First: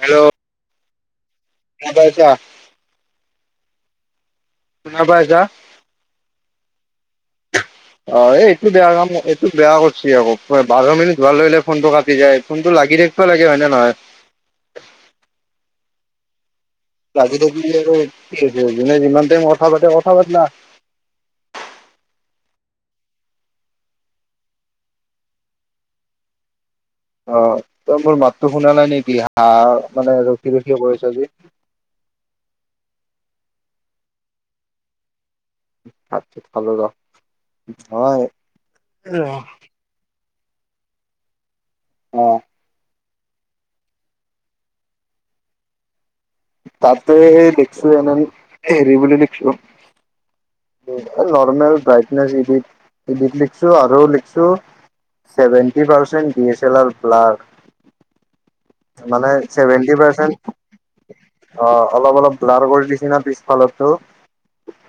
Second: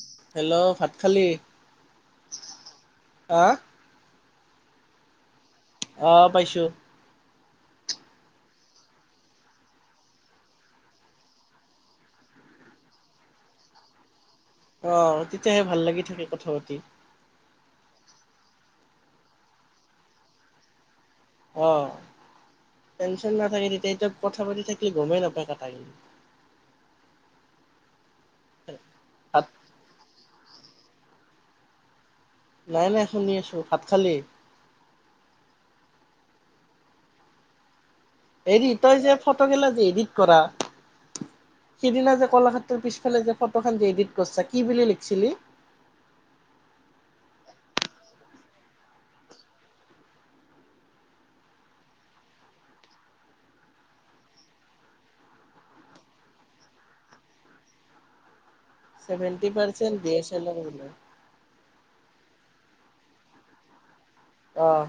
Hello. Hello ভাত খালি? [unintelligible] হা? শুনা পাইছা? অ পাইছোঁ। অ', এইটো বেয়া কাম এইটো বেয়া কৰছি আকৌ বাৰ মিনিট হোৱা লগে লগে ফোনটো কাটি যায়। ফোনটো লাগি থাকব লাগে, হয় নে নহয়? অঁ তেতিয়াহে ভাল লাগি থাকে কথা পাতি। লাগি থকিলে আৰু কি হব, যোনে যিমান টাইম কথা পাতে কথা পাতলাক। অ', টেনচন নাথাকে তেতিয়া এতিয়া কথা পাতি থাকিলি গমে নাপায় কাটাকেই। অ', তই মোৰ মাতটো শুনা নাই নেকি হা ভাত হা মানে ৰখি ৰখি কৈ আছা যে? নাই নাই শুনি আছো, ভাত খালি? ভাত খালোঁ ৰহ, মই হেৰি তই যে ফটো গিলা যি এডিট কৰা, সিদিনা অ যে কলাক্ষেত্ৰতৰ পিছ ফালে যে ফটোখান যে এডিট কৰছা, কি বুলি লিখছিলি? তাতে দেখছো এনেন হেৰি বুলি লিখছো উম, এ, নৰ্মেল ব্ৰাইটনেচ ইডিত, ইডিট লিখছো আৰু লিখছো seventy percent D S এলাৰ blur. মানে চেভেণ্টি চেভেন্টি পাৰ্চেণ দি এ পাৰ্চেন্ট চেলাৰ ব্লাৰ। অ', অলপ অলপ ব্লাৰ কৰি দিছি না পিছফালৰতো। অহ।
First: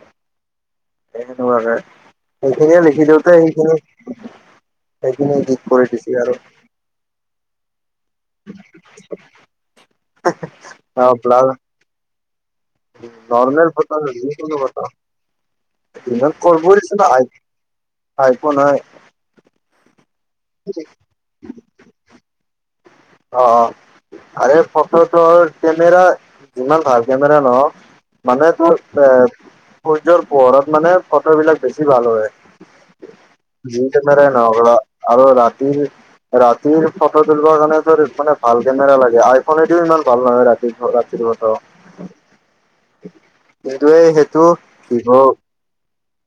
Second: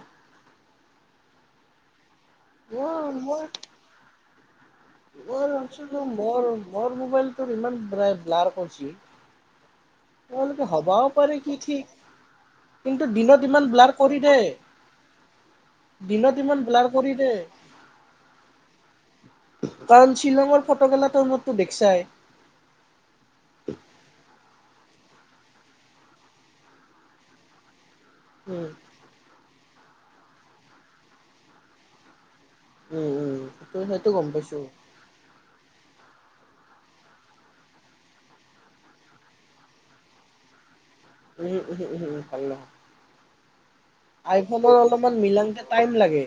তে সেনেকুৱাকে, সেইখিনিয়ে মোৰ লিখি দিওঁতে সেইখিনি সেইখিনি ঐ ৰ গীত চোন কৰি ৰ দিছি আৰু মোৰ মোৰ মোবাইলটো ইমান ব্ৰাই ব্লাৰ কৰচি [unintelligible] তালেতো হবাও পাৰে কি ঠিক! কিন্তু উম দিনত ইমান নৰ্মেল ব্লাৰ ফটো, কৰি দে। যিকোনো ফটো। ইমান দিনত কৰবৈ ব্লাৰ দিছে ন কৰি আই দে আইফোন হয়। কাৰণ শ্বিলংৰ ফটো গেলা তই মৰতো দেখছাই। অঁ অঁ আৰু এই ফটো তোৰ কেমেৰা যিমান ভাল কেমেৰা নহক মানে উম তোৰ এ সূৰ্যৰ পোহৰত মানে ফটো বিলাক বেছি ভাল হয়। উম উম যি সেইটো সেইটো গম কেমেৰাই নহওঁক পাইছো ৰ। আৰু ৰাতিৰ, ৰাতিৰ ফটো তুলিব কাৰণে ফে ভাল কেমেৰা লাগে আইফোনেদিও ইমান ভাল নহয় ৰাতি ফ ৰা [inaudible] উম উম উম উম ভাল নহয় কিন্তু এই সেইটো আইফোনৰ ভিভ অলপমান মিলাংতে টাইম লাগে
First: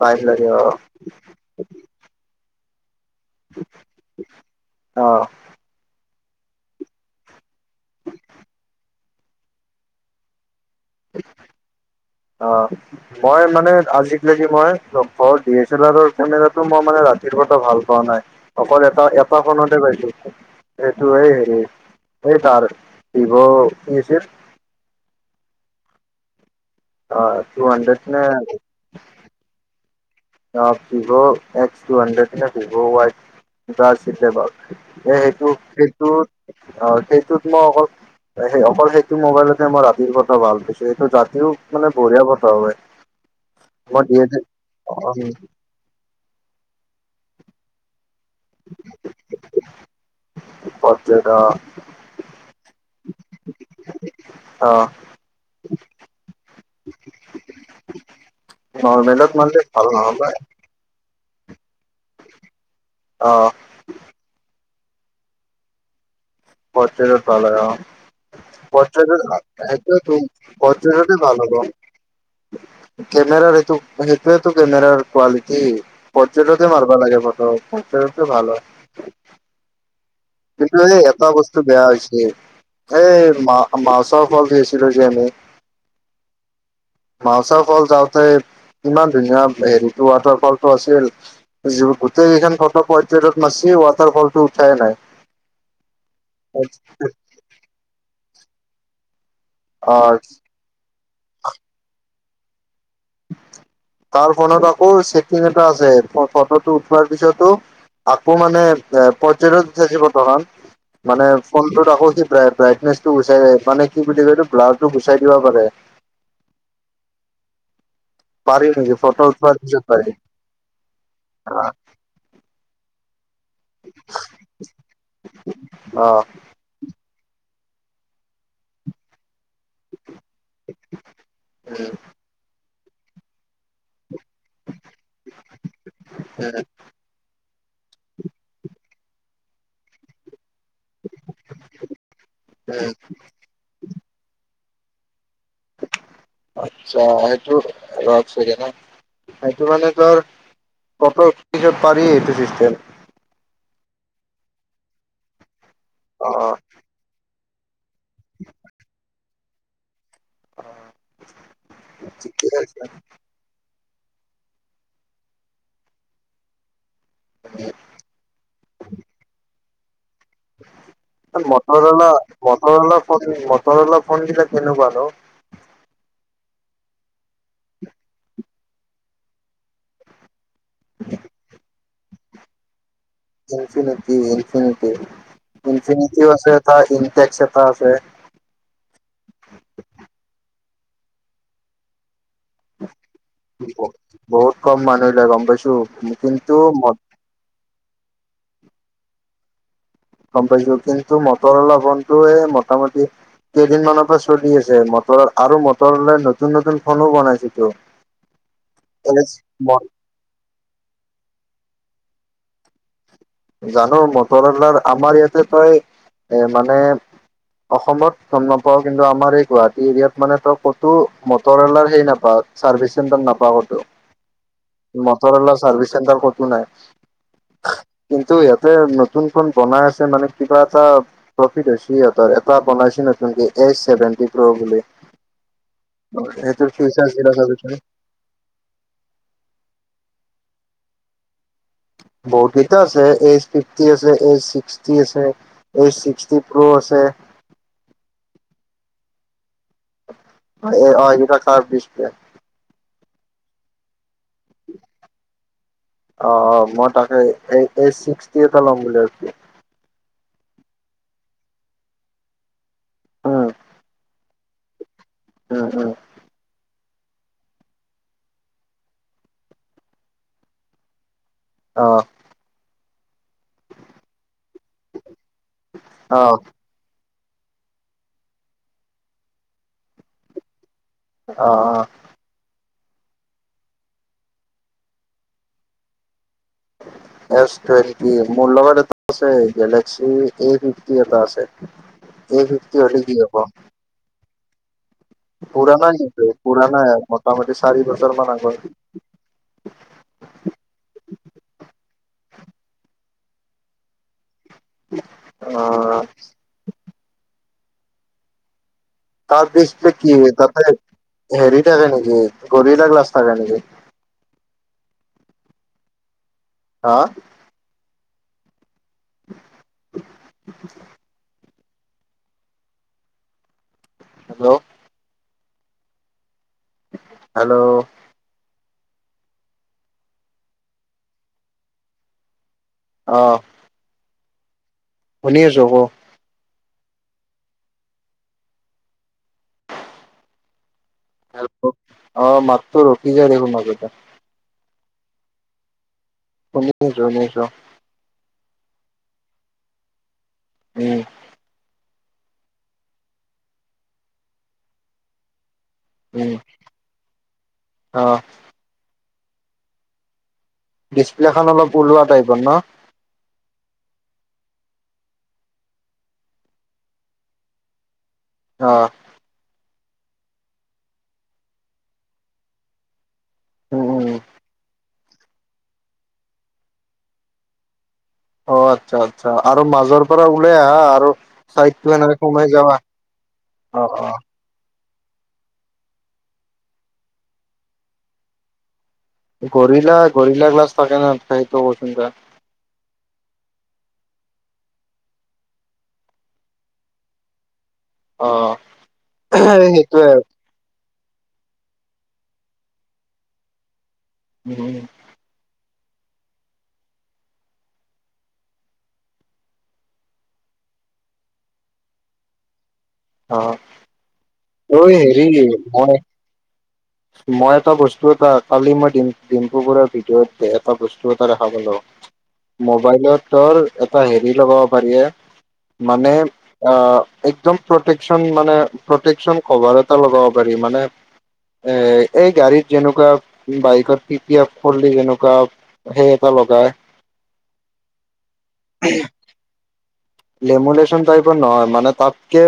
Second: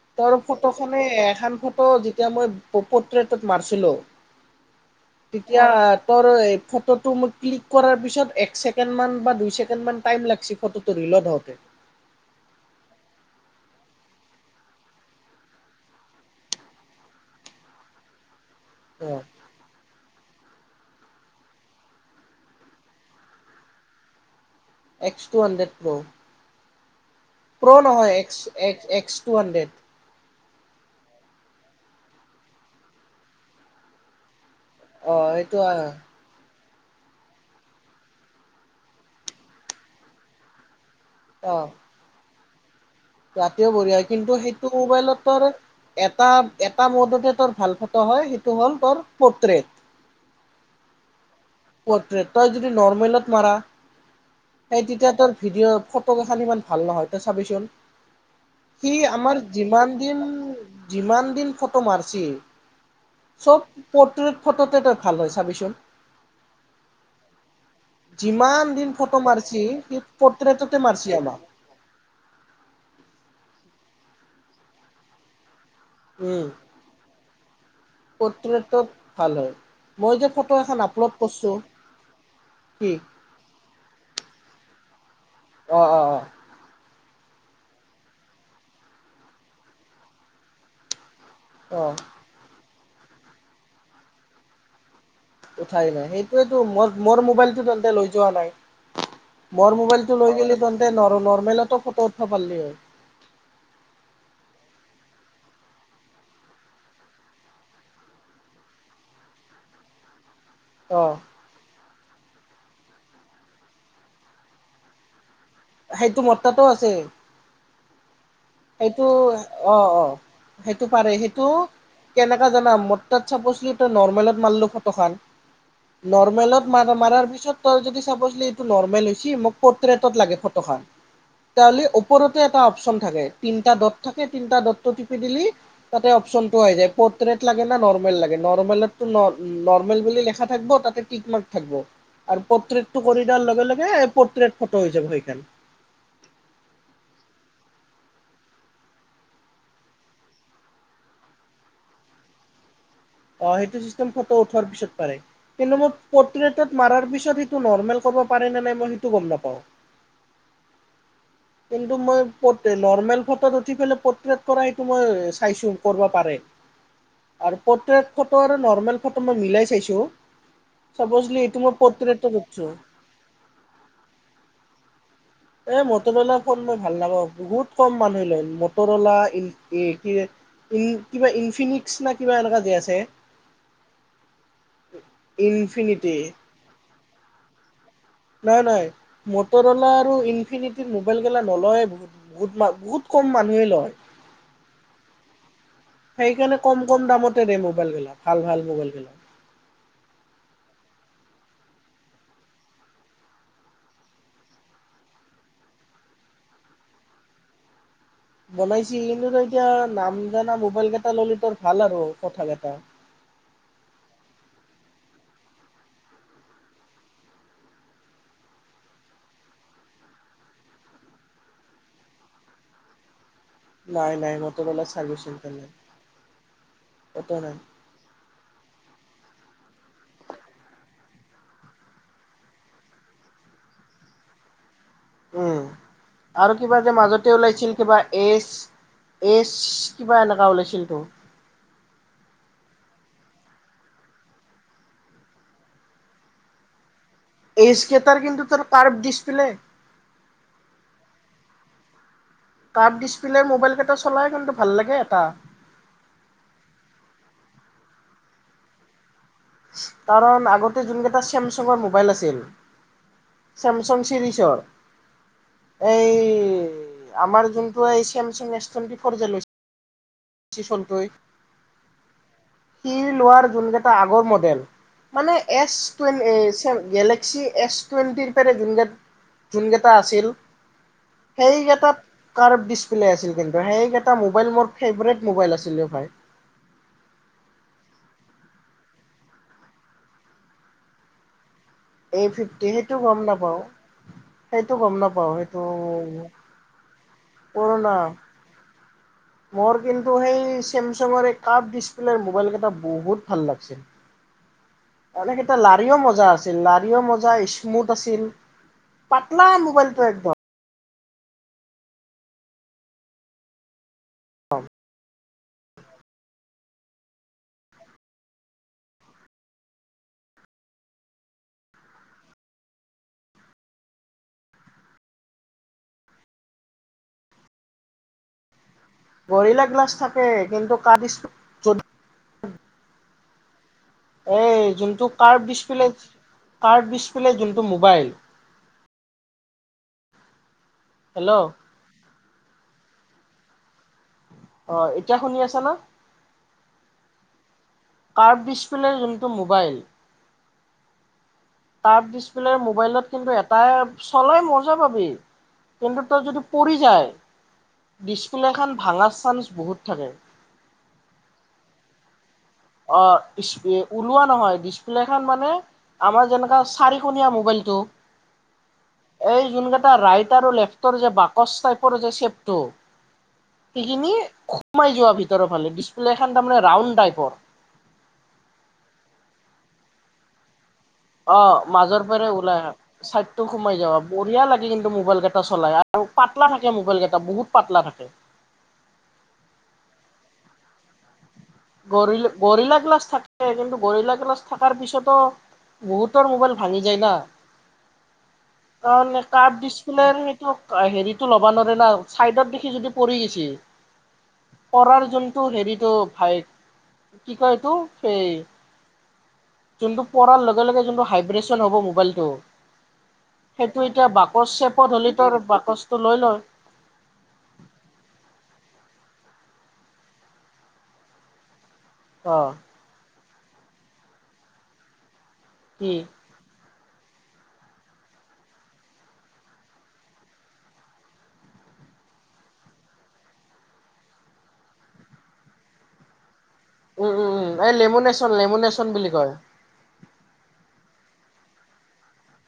পাইপ তৰ লাগে অ ফটোখনে এখন ফটো যেতিয়া মই পত্ৰেতট মাৰিছিলোঁ অ তি তেতিয়া তোৰ ফটোটো মই ক্লিক কৰাৰ পিছত এক ছেকেণ্ড মান বা দুই ছেকেণ্ড মান টাইম লাগছি ফটো তুলিল ধৰক। অহ মই মানে আজি [unintelligible] লগ পাওঁ মই লগ পোৱাৰ ডি এছ এল আৰৰ কেমেৰাটো মই মানে ৰাতিৰ বৰ এটা ভাল পোৱা নাই। অকল এটা অ এটা। ফোনতে পাইছি, এইটো এই হেৰি তাৰ ভিভ কি আছিল? X two hundred pro. Two pro hundred নহয় নে এক্স এক্সএক্স টু হাণ্ড্ৰেড। অহ' ভিভ' এক্স টু হাণ্ড্ৰেড নে ভিভ' ৱাই কিবা আছিলে বাৰু? অ এ সেইটো এইটো অ সেইটোত অ সেইটোত মই অকল সেই অকল সেইটো মোবাইলততে মই ৰাতিৰ ফটো ভাল পাইছোঁ। সেইটো ৰাতিও মানে বঢ়িয়া ফটো ওলাই। ৰাতীও বঢ়িয়া হয়। কিন্তু সেইটো মোবাইলত তোৰ এটা এটা মডতে তোৰ ভাল ফটো হয়, সেইটো হ'ল তোৰ পৰ্ট্ৰেট। পৰ্ট্ৰেট অহ'। পৰ্ট্ৰেট, তই যদি নৰ্মেলত মাৰা। অ এই তেতিয়া তোৰ ভিডিঅ'ৰ ফটো কেইখন ইমান ভাল নহয়, তই চাবিছোঁন সি নৰ্মেলত আমাৰ মানে ভাল যিমান নহ'ব দিন- যিমান দিন ফটো মাৰছি অ চব পৰ্ট্ৰেট ফটোতে তই ভাল হয় চাবিছোঁন। পৰ্ট্ৰেলত ভাল হয় যিমান অহ'। দিন ফটো পৰ্ট্ৰেলত ভাল, মাৰছি সি সেইটোৱেটো পৰ্ট্ৰেটতে মাৰছি পৰ্ট্ৰেলতে আমাক ভাল হব। কেমেৰাৰ এইটো সেইটোৱেটো কেমেৰাৰ কোৱালিটি। উম পৰ্ট্ৰেলতে মাৰবা লাগে ফটো। পৰ্ট্ৰেলতে ভাল হয় ফটো। পৰ্ট্ৰেটত ভাল হয় মই যে ফ, কিন্তু এই এটা বস্তু বেয়া হৈছিল কি এই মা মাছৰ ফল ধুইছিলোঁ যে আমি। অহ, অহ। অহ [unintelligible] যাওঁতে। ইমান ধুনীয়া হেৰিটো ৱাটাৰ ফলটো আছিল। অ যিও অ গোটেই কেইখন ফটো পৰ্ট্ৰেলট মাৰছি ৱাটাৰ ফলটো উঠাই নাই। উঠাই নাই সেইটোৱেটো মোৰ মোৰ মোবাইলটো তেন্তে লৈ যোৱা নাই। মোৰ মোবাইলটো অ লৈ গেলি তহঁতে নৰ্মেলতো ফটো উঠবা পাললি হয়। তাৰ ফোনত আকৌ চেকইন এটা আছে। ফটোটো উঠোৱাৰ পিছতো আকৌ মানে এ পৰ্টেলত থাকিবতো ভাল। অ মানে ফোনটোত আকৌ সি ব্ৰাইটনেচ টো গুচাই মানে কি কয় এইটো ব্লাৰটো গুচাই দিব পাৰে। সেইটো মোৰতাতো আছে। পাৰি নেকি সেইটো ফটো উঠোৱাৰ পিছত অহ' অহ' পাৰি সেইটো পাৰে সেইটো কেনেকা জনাম মোৰ তাত চাপ'ছ তাত নৰ্মেলত মাৰলো ফটো খান। অ নৰ্মেলত মানুহ মাৰাৰ পিছত তই যদি চাবছলি এইটো নৰ্মেল হৈছি মোক পৰ্ট্ৰেইটত লাগে ফটোখন। তেতিয়া হ'লে উম ওপৰতে এটা অপচন থাকে তিনিটা থাকে তিনিটা দত্ত টিপি দিলি তাতে অপচনটো উম আহি যায।, পত ট্ৰেইত লাগে না নৰ্মেল লাগে নৰ্মেলতো নৰ-নৰ্মেল বুলি লিখা থাকিব তাত। পিক মাৰ্ক থাকব আৰু উম পট্ৰেইত কৰি দিয়াৰ লগে লগে পট্ৰেইত ফটো হৈ যাব সেই খান। আচ্ছা সেটো ৰ' এক ছেকণ্ড -সেইটো মানে তোৰ ফটো উঠিব পাৰি এইটো চিষ্টেম। অহ' সেইটো চিষ্টেম ফটো উঠোৱাৰ পিছত পাৰে। কিন্তু মোৰ অ পট্ৰেইতৰ মাৰাৰ পিছত সেইটো নৰ্মেল ক'ব পাৰে নে নাই? মই সেইটো গম নাপাওঁ। অ'। কিন্তু মই [unintelligible] নৰ্মেল ফটোত উঠি পেলাই পট্ৰেইত কৰা সেইটো মই চাইছো কৰিব পাৰে। আৰু পট্ৰেইত ফটো আৰু নৰ্মেল ফটো মই মিলাই চাইছো। চাপছলি এইটো মই পট্ৰেইতত উঠছো। মটৰ'লা ফোন বিলাক কেনেকুৱা নো? এ মটৰ'লা ফোন মই ভাল নাপাওঁ, বহুত ক'ম মানুহ লয়, মটৰ'লা ই এ ই ই কিবা ইনফিনিক্স না কিবা এনেকুৱা যে আছে? ইনফিনিটি ইনফিনিটি ইনফিনিটি ইনফিনিটিও আছে এটা ইনটেক্স এটা আছে। নাই নাই, মটৰ অ'লা আৰু ইনফিনিটিৰ মোবাইল গেলা নলয়ে বহুত। বহুত মান বহুত ক'ম মানুহে ব- লয়, বহুত কম মানুহ লয় গম পাইছো কিন্তু সেইকাৰণে ক'ম মত- ক'ম দামত তে দে মবাইল গিলা ভাল ভাল মোবাইল গিলা। গ'ম পাইছো, কিন্তু মটৰ'লা ফোনটোৱে মোটামুটি কেইদিনমানৰ পৰা চলি আছে মটৰ আৰু মটৰ'লাই নতুন নতুন ফোনো বনাইছেটো। বনাইছে কিন্তু তই এতিয়া নাম জানা মোবাইল কেইটা ল'লি তোৰ ভাল আৰু কথা কেইটা। জানো মট'ৰলাৰ আমাৰ ইয়াতে তই এ মানে অসমত গ'ম নাপাও কিন্তু আমাৰ এই গুৱাহাটী এৰিয়াত মানে তই ক'তো মটৰ'লাৰ হেই নাপাও। চাৰ্ভিচ চেণ্টাৰ নাপাৱ ক'তো, নাই নাই মটৰৱালা চাৰ্ভিচ চেণ্টাৰ মটৰ'লা নাই চাৰ্ভিচ চেণ্টাৰ ক'তো নাই। ক'তো নাই। কিন্তু ইহঁতে নতুন ফোন বনাই আছে মানে কিবা এটা প্ৰফিট হৈছে সিহঁতৰ এটা বনাইছে নতুনকে, এইচ চেভেণ্টি প্ৰ' বুলি। উম, আৰু সেইটোৰ কিবা যে ফিউচাৰ কেইটা মাজতে চাবিচোন ওলাইছিল কিবা এজ এজ্‌ কিবা এনেকা ওলাইছিল তো। বহুত কেইটা আছে, এজ ফিফটি আছে, এইজ ছিক্সটি আছে। এজ ছিক্সটি প্ৰ' আছে। এজ্‌ কেটাৰ কিন্তু তোৰ কাৰ্ভ ডিছপ্লে। অ', এইকেইটাৰ curve display. Curve display mobile কেইটা চলাই কিন্তু ভাল লাগে এটা। অ', অ', মই তাকে এই এজ ছিক্সটি এটা ল'ম বুলি ভাবিছো। কাৰণ আগতে যোন কেইটা চেমচাঙৰ মোবাইল আছিল। উম, চেমচং চিৰিছৰ। উম, উম, এই আমাৰ যোনটো এই চেমচং এছ টুৱেন্টি ফ'ৰ যে লৈছে। [unintelligible] অ'। সি লোৱাৰ যোন কেইটা আগৰ মডেল মানে এছ টোৱে অ', গেলে ক্সি এছ টুৱেন্টিৰ পৰা যোন-যোনকেইটা আছিল অ', অ'। সেইকেইটাত কাৰ্ভ ডিছপ্লে আছিল কিন্তু, সেইকেইটা মোবাইল মোৰ ফেভৰেট মোবাইল আছিল অ', ভাই। [inaudible] এছ টুৱেন্টি মোৰ লগত এটা আছে, গেলেক্সি এ ফিফটি এটা আছে। এই এ ফিফটি ফিফ্টি সেইটো হ'লে গম কি হ'ব। নাপাওঁ সেইটো গ'ম নাপাও। পুৰানা কিন্তু পুৰানা হয় মোটামোটি চাৰি পুৰণা বছৰ মান আগৰ। মোৰ কিন্তু সেই চেমচাঙৰ এই কাৰ্ভ ডিচপ্লেৰ মোবাইল কেইটা বহুত ভাল লাগিছিল। তাৰমানে সেইকেইটা অ লাৰিও মজা আছিল লাৰিও মজা স্মুথ আছিল। পাতলা কাৰ্ভ ডিচপ্লে মোবাইলটো কি, একদম তাতে হেৰি থাকে নেকি? গৰিলা গ্লাছ থাকে নেকি? [unintelligible] হা? [inaudible] হেল্ল'। হেল্ল'। গৰিলা গ্লাচ থাকে, কিন্তু কা অ'। এই যোনটো শুনি ক্ৰাফট আছো ক ডিচপ্লে, ক্ৰাফট ডিচপ্লে যোনটো মোবাইল হেল্ল' হেল্লো', অ', মাতটো ৰখি যায় দেখোন মাজতে। অ', এতিয়া শুনি আছা না? শুনি আছোঁ, শুনি আছোঁ অ'। ক্ৰাফট ডিছপ্লেৰ যোনটো মোবাইল উম'। ক্ৰাফট ডিচপ্লেৰ মোবাইলত কিন্তু এটাই চলাই মজ্জা পাবি। কিন্তু তই উম যদি পৰি যায়, অ ডিছপ্লেখন ভাঙাৰ চান্স বহুত থাকে। ডিচপ্লে খন অলপ ওলোৱা টাইপৰ ন। অ', ওলোৱা নহয়, ডিচপ্লে খন মানে আমাৰ যেনেকা চাৰিকণীয়া মোবাইলটো অ'। এই যোন কেইটা ৰাইট আৰু লেফটৰ যে বাকচ টাইপৰ যে চপটো উম উম সেইখিনি সোমাই যোৱা ভিতৰ ফালে, ডিচপ্লে খন তাৰমানে ৰাউণ্ড টাইপৰ। অ', আচ্ছা আচ্ছা, আৰু মাজৰ পৰা ওলাই আহা আৰু অ', চাইডটো মাজৰ এনেকে পৰাৰে সোমাই ওলাই অহা, যাবা চাইড টো সোমাই অ যাবা, অ বঢ়িয়া লাগে কিন্তু মোবাইল ক কেইটা চলাই আৰু পাতলা থাকে মোবাইল কেইটা, বহুত পাতলা থাকে। গৰিলা গৰিলা গ্লাছ থাকে নহয়? সেইটোতো। গৰিলা গৰিলা গ্লাচ থাকে, কিন্তু গৰিলা গিলাছ থকাৰ পিছতো বহুতৰ মোবাইল ভাঙি যায় না, অ কাৰণ ক্ৰাফট সেইটোৱে ডিচপ্লেৰ ত' হেৰিতটো ল'বা নৰে না, চাইডত দেখি যদি পৰি গৈছে, পৰাৰ যোন টো হেৰিতটো ভাইক কি কয় এইটো সেই যোনটো পৰাৰ লগে লগে যোনটো হাইব্ৰেচন হ'ব মোবাইলটো অ সেইটো এতিয়া বাকচ ঐ চেপত হ'লেই হেৰি তোৰ মই বাকচটো লৈ লয়। মই এটা বস্তু এটা কালি মই ডিম ডিম্পু বৰাৰ ভিডিঅত এটা বস্তু এটা দেখা পালোঁ। অ'। মোবাইলত তোৰ এটা হেৰি লগাব পাৰি এ কি মানে অ', একদম প্ৰটেকচন মানে প্ৰটেকচন কভাৰ এটা লগাব পাৰি, মানে এ এই গাড়ীত যেনেকুৱা বাইকৰ টি পি আফ খুলি এনেকুৱা সেই এপা লগাই উম উম উম, এই লেমুনেচন লেমুনেচন বুলি কয়। লেমুনেচন টাইপৰ নহয় মানে তাতকে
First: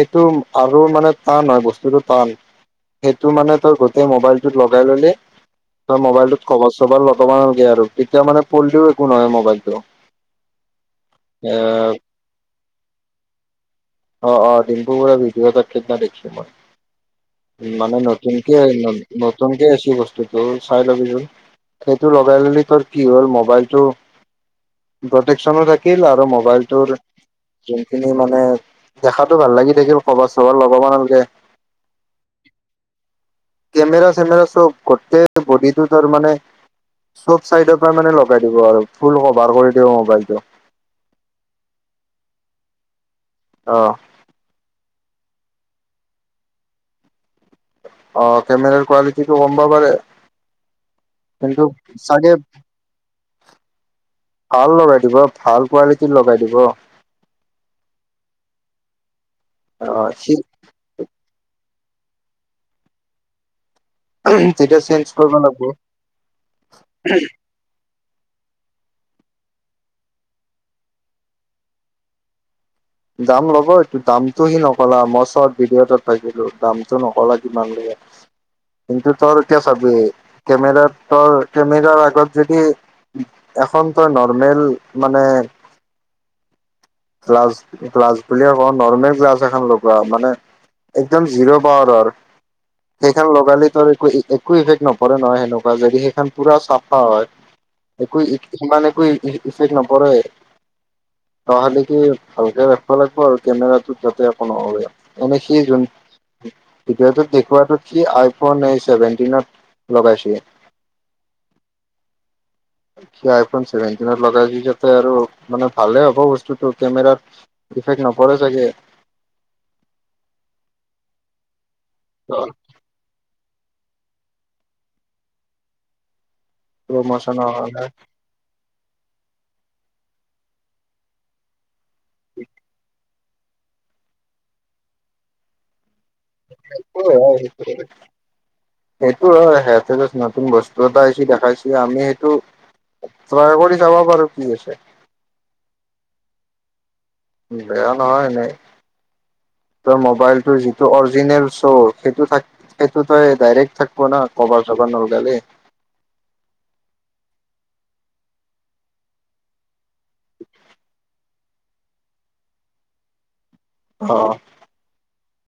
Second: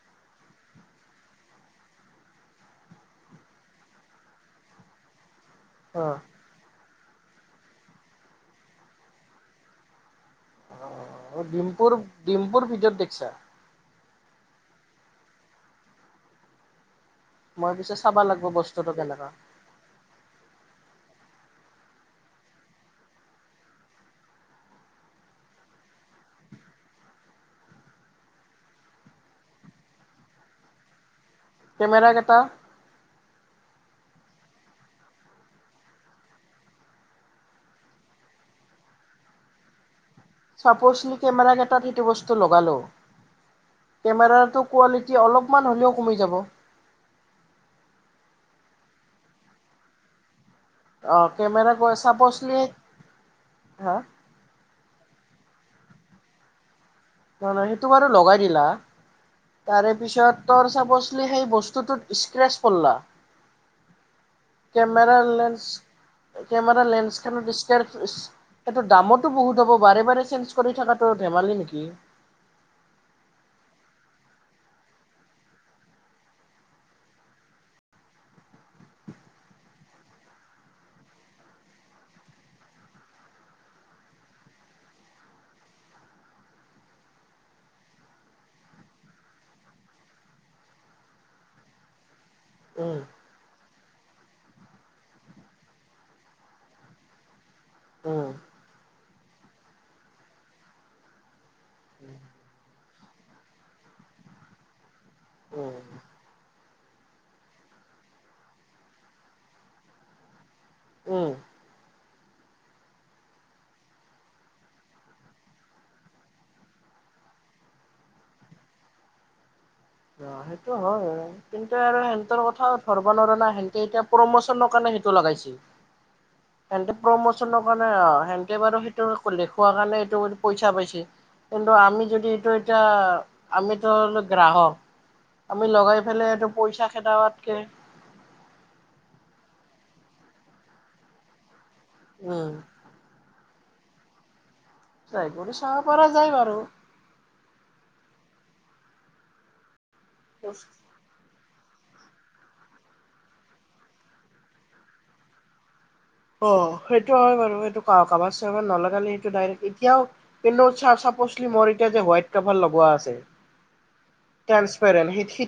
সেইটো আৰু মানে টান হয় বস্তুটো টান। সেইটো মানে তই গোটেই মোবাইলটোত লগাই ললে তই মোবাইলটোত কভাৰ চবাৰ লগাবা নালগে আৰু তেতিয়া মানে পৰলিও একো নহয় মোবাইলটো। অ এ ডিম্পুৰ ডিম্পুৰ ভিডিওত দেখিছা। অ অ ডিম্পু বৰুৱাৰ ভিডিঅ'ত সেইদিনা দেখিছোঁ মই। মই পিছে মানে চাবা লাগব নতুনকে বস্তুটো কেনেকা নতুনকে আইছি বস্তুটো। সেইটো চাই লবি চোন, সেইটো লগাই ললে তোৰ কি হ'ল মবাইলটো প্ৰটেকচনো থাকিল, আৰু মোবাইলটোৰ যোনখিনি মানে দেখাতো ভাল লাগি থাকিল কবাৰ চবাৰ লগাব নালাগে। কেমেৰা কেইটা? কেমেৰা চেমেৰা চব গোটেই বডীটো তাৰমানে চব চাইডৰ পৰা মানে লগাই দিব আৰু, ফুল কভাৰ কৰি দিব মোবাইলটো। চাপচলি কেমেৰা কেইটাত সেইটো বস্তু লগালো। অহ। কেমেৰাটোৰ কোৱালিটি অলপমান হ'লেও কমি যাব। অ কেমেৰাৰ কোৱালিটিটো কমবা পাৰে। অ কিন্তু কেমেৰা গৈ চাগে চাপচলি, হা? ভাল লগাই দিব, ভাল কোৱালিটিৰ লগাই দিব। মানে সেইটো বাৰু লগাই দিলা, অ সি তাৰেপিছত তোৰ চাপজ সেই বস্তুটোত স্ক্ৰেছ পৰলা তেতিয়া চেঞ্জ কেমেৰা কৰিব লাগিব লেন্স কেমেৰাৰ লেন্স খনত ইচ [unintelligible] সেইটো দামতো বহুত হ'ব বাৰে বাৰে চেঞ্জ কৰি থকাতো ধেমালি নেকি! দাম লব এইটো দামটো সি নকলা মই চৰ্ত ভিডিঅ' এটাত পাইছিলোঁ, দামটো নকলা কিমান লাগে। কিন্তু তৰ এতিয়া চাবি কেমেৰা তৰ কেমেৰাৰ আগত যদি এখন তই নৰ্মেল মানে গ্লাছ গ্লাছ বুলিয়ে কওঁ, নৰ্মেল গ্লাছ এখন লগোৱা মানে একদম জিৰ' পাৱাৰৰ। উম সেইখন লগালে তৰ একো একো ইফেক্ট নপৰে নহয় সেনেকুৱা, যদি সেইখন পোৰা চাফা হয়। একো উম ই সিমান একো ইফেক্ট নপৰে, নহলে কি ভালকে ৰাখিব লাগিব আৰু কেমেৰাটোত যাতে একো নহলে, এনে সি উম যোন ভিডিঅ টোত দেখুৱাটোত সি আইফোন এই চিভেনটিনত লগাইছে। উম। সি আইফোন ছেভেনটিনত লগাই দি যাতে আৰু, মানে ভালে হ'ব বস্তুটো কেমেৰাৰ ইফেক্ট নপৰে চাগে। অঁ সেইটো হয়, কিন্তু আৰু সিহতৰ কথাও ধৰব নোৱাৰোঁ না, সিহঁতি এতিয়া প্ৰমোচনৰ কাৰণে সেইটো লগাইছে। সিহঁতে প্ৰমোচনৰ কাৰণে অ সেনকে বাৰু সেইটো দেখোৱা কাৰণে এইটো পইচা পাইছে। কিন্তু আমি যদি এইটো এতিয়া আমিতো হলো গ্ৰাহক। আমি লগাই পেলাই এইটো পইচা খেদাৱাতকে সেইটো হয়, সিহঁতে জাষ্ট নতুন বস্তু এটা আহছি দেখাইছি আমি সেইটো উম ট্ৰাই কৰি চাবা পাৰো কি আছে। ট্ৰাই কৰি চাবা পাৰা যায় বাৰু। বেয়া নহয় এনেই, তই মোবাইলটোৰ যিটো অৰিজিনেল চ সেইটো থাক সেইটো তই ডাইৰেক্ট থাকিব ন কবাৰ চভাৰ নলগালে। অ সেইটো হয় বাৰু, এইটো কাভাৰ চবাৰ নলগালি সেইটো ডাইৰেক্ট এতিয়াও কিন্তু চাপচলি মোৰ এতিয়া যে হোৱাইট কাভাৰ লগোৱা আছে। অঁ'। ট্ৰেন্সফাৰ হিত হিত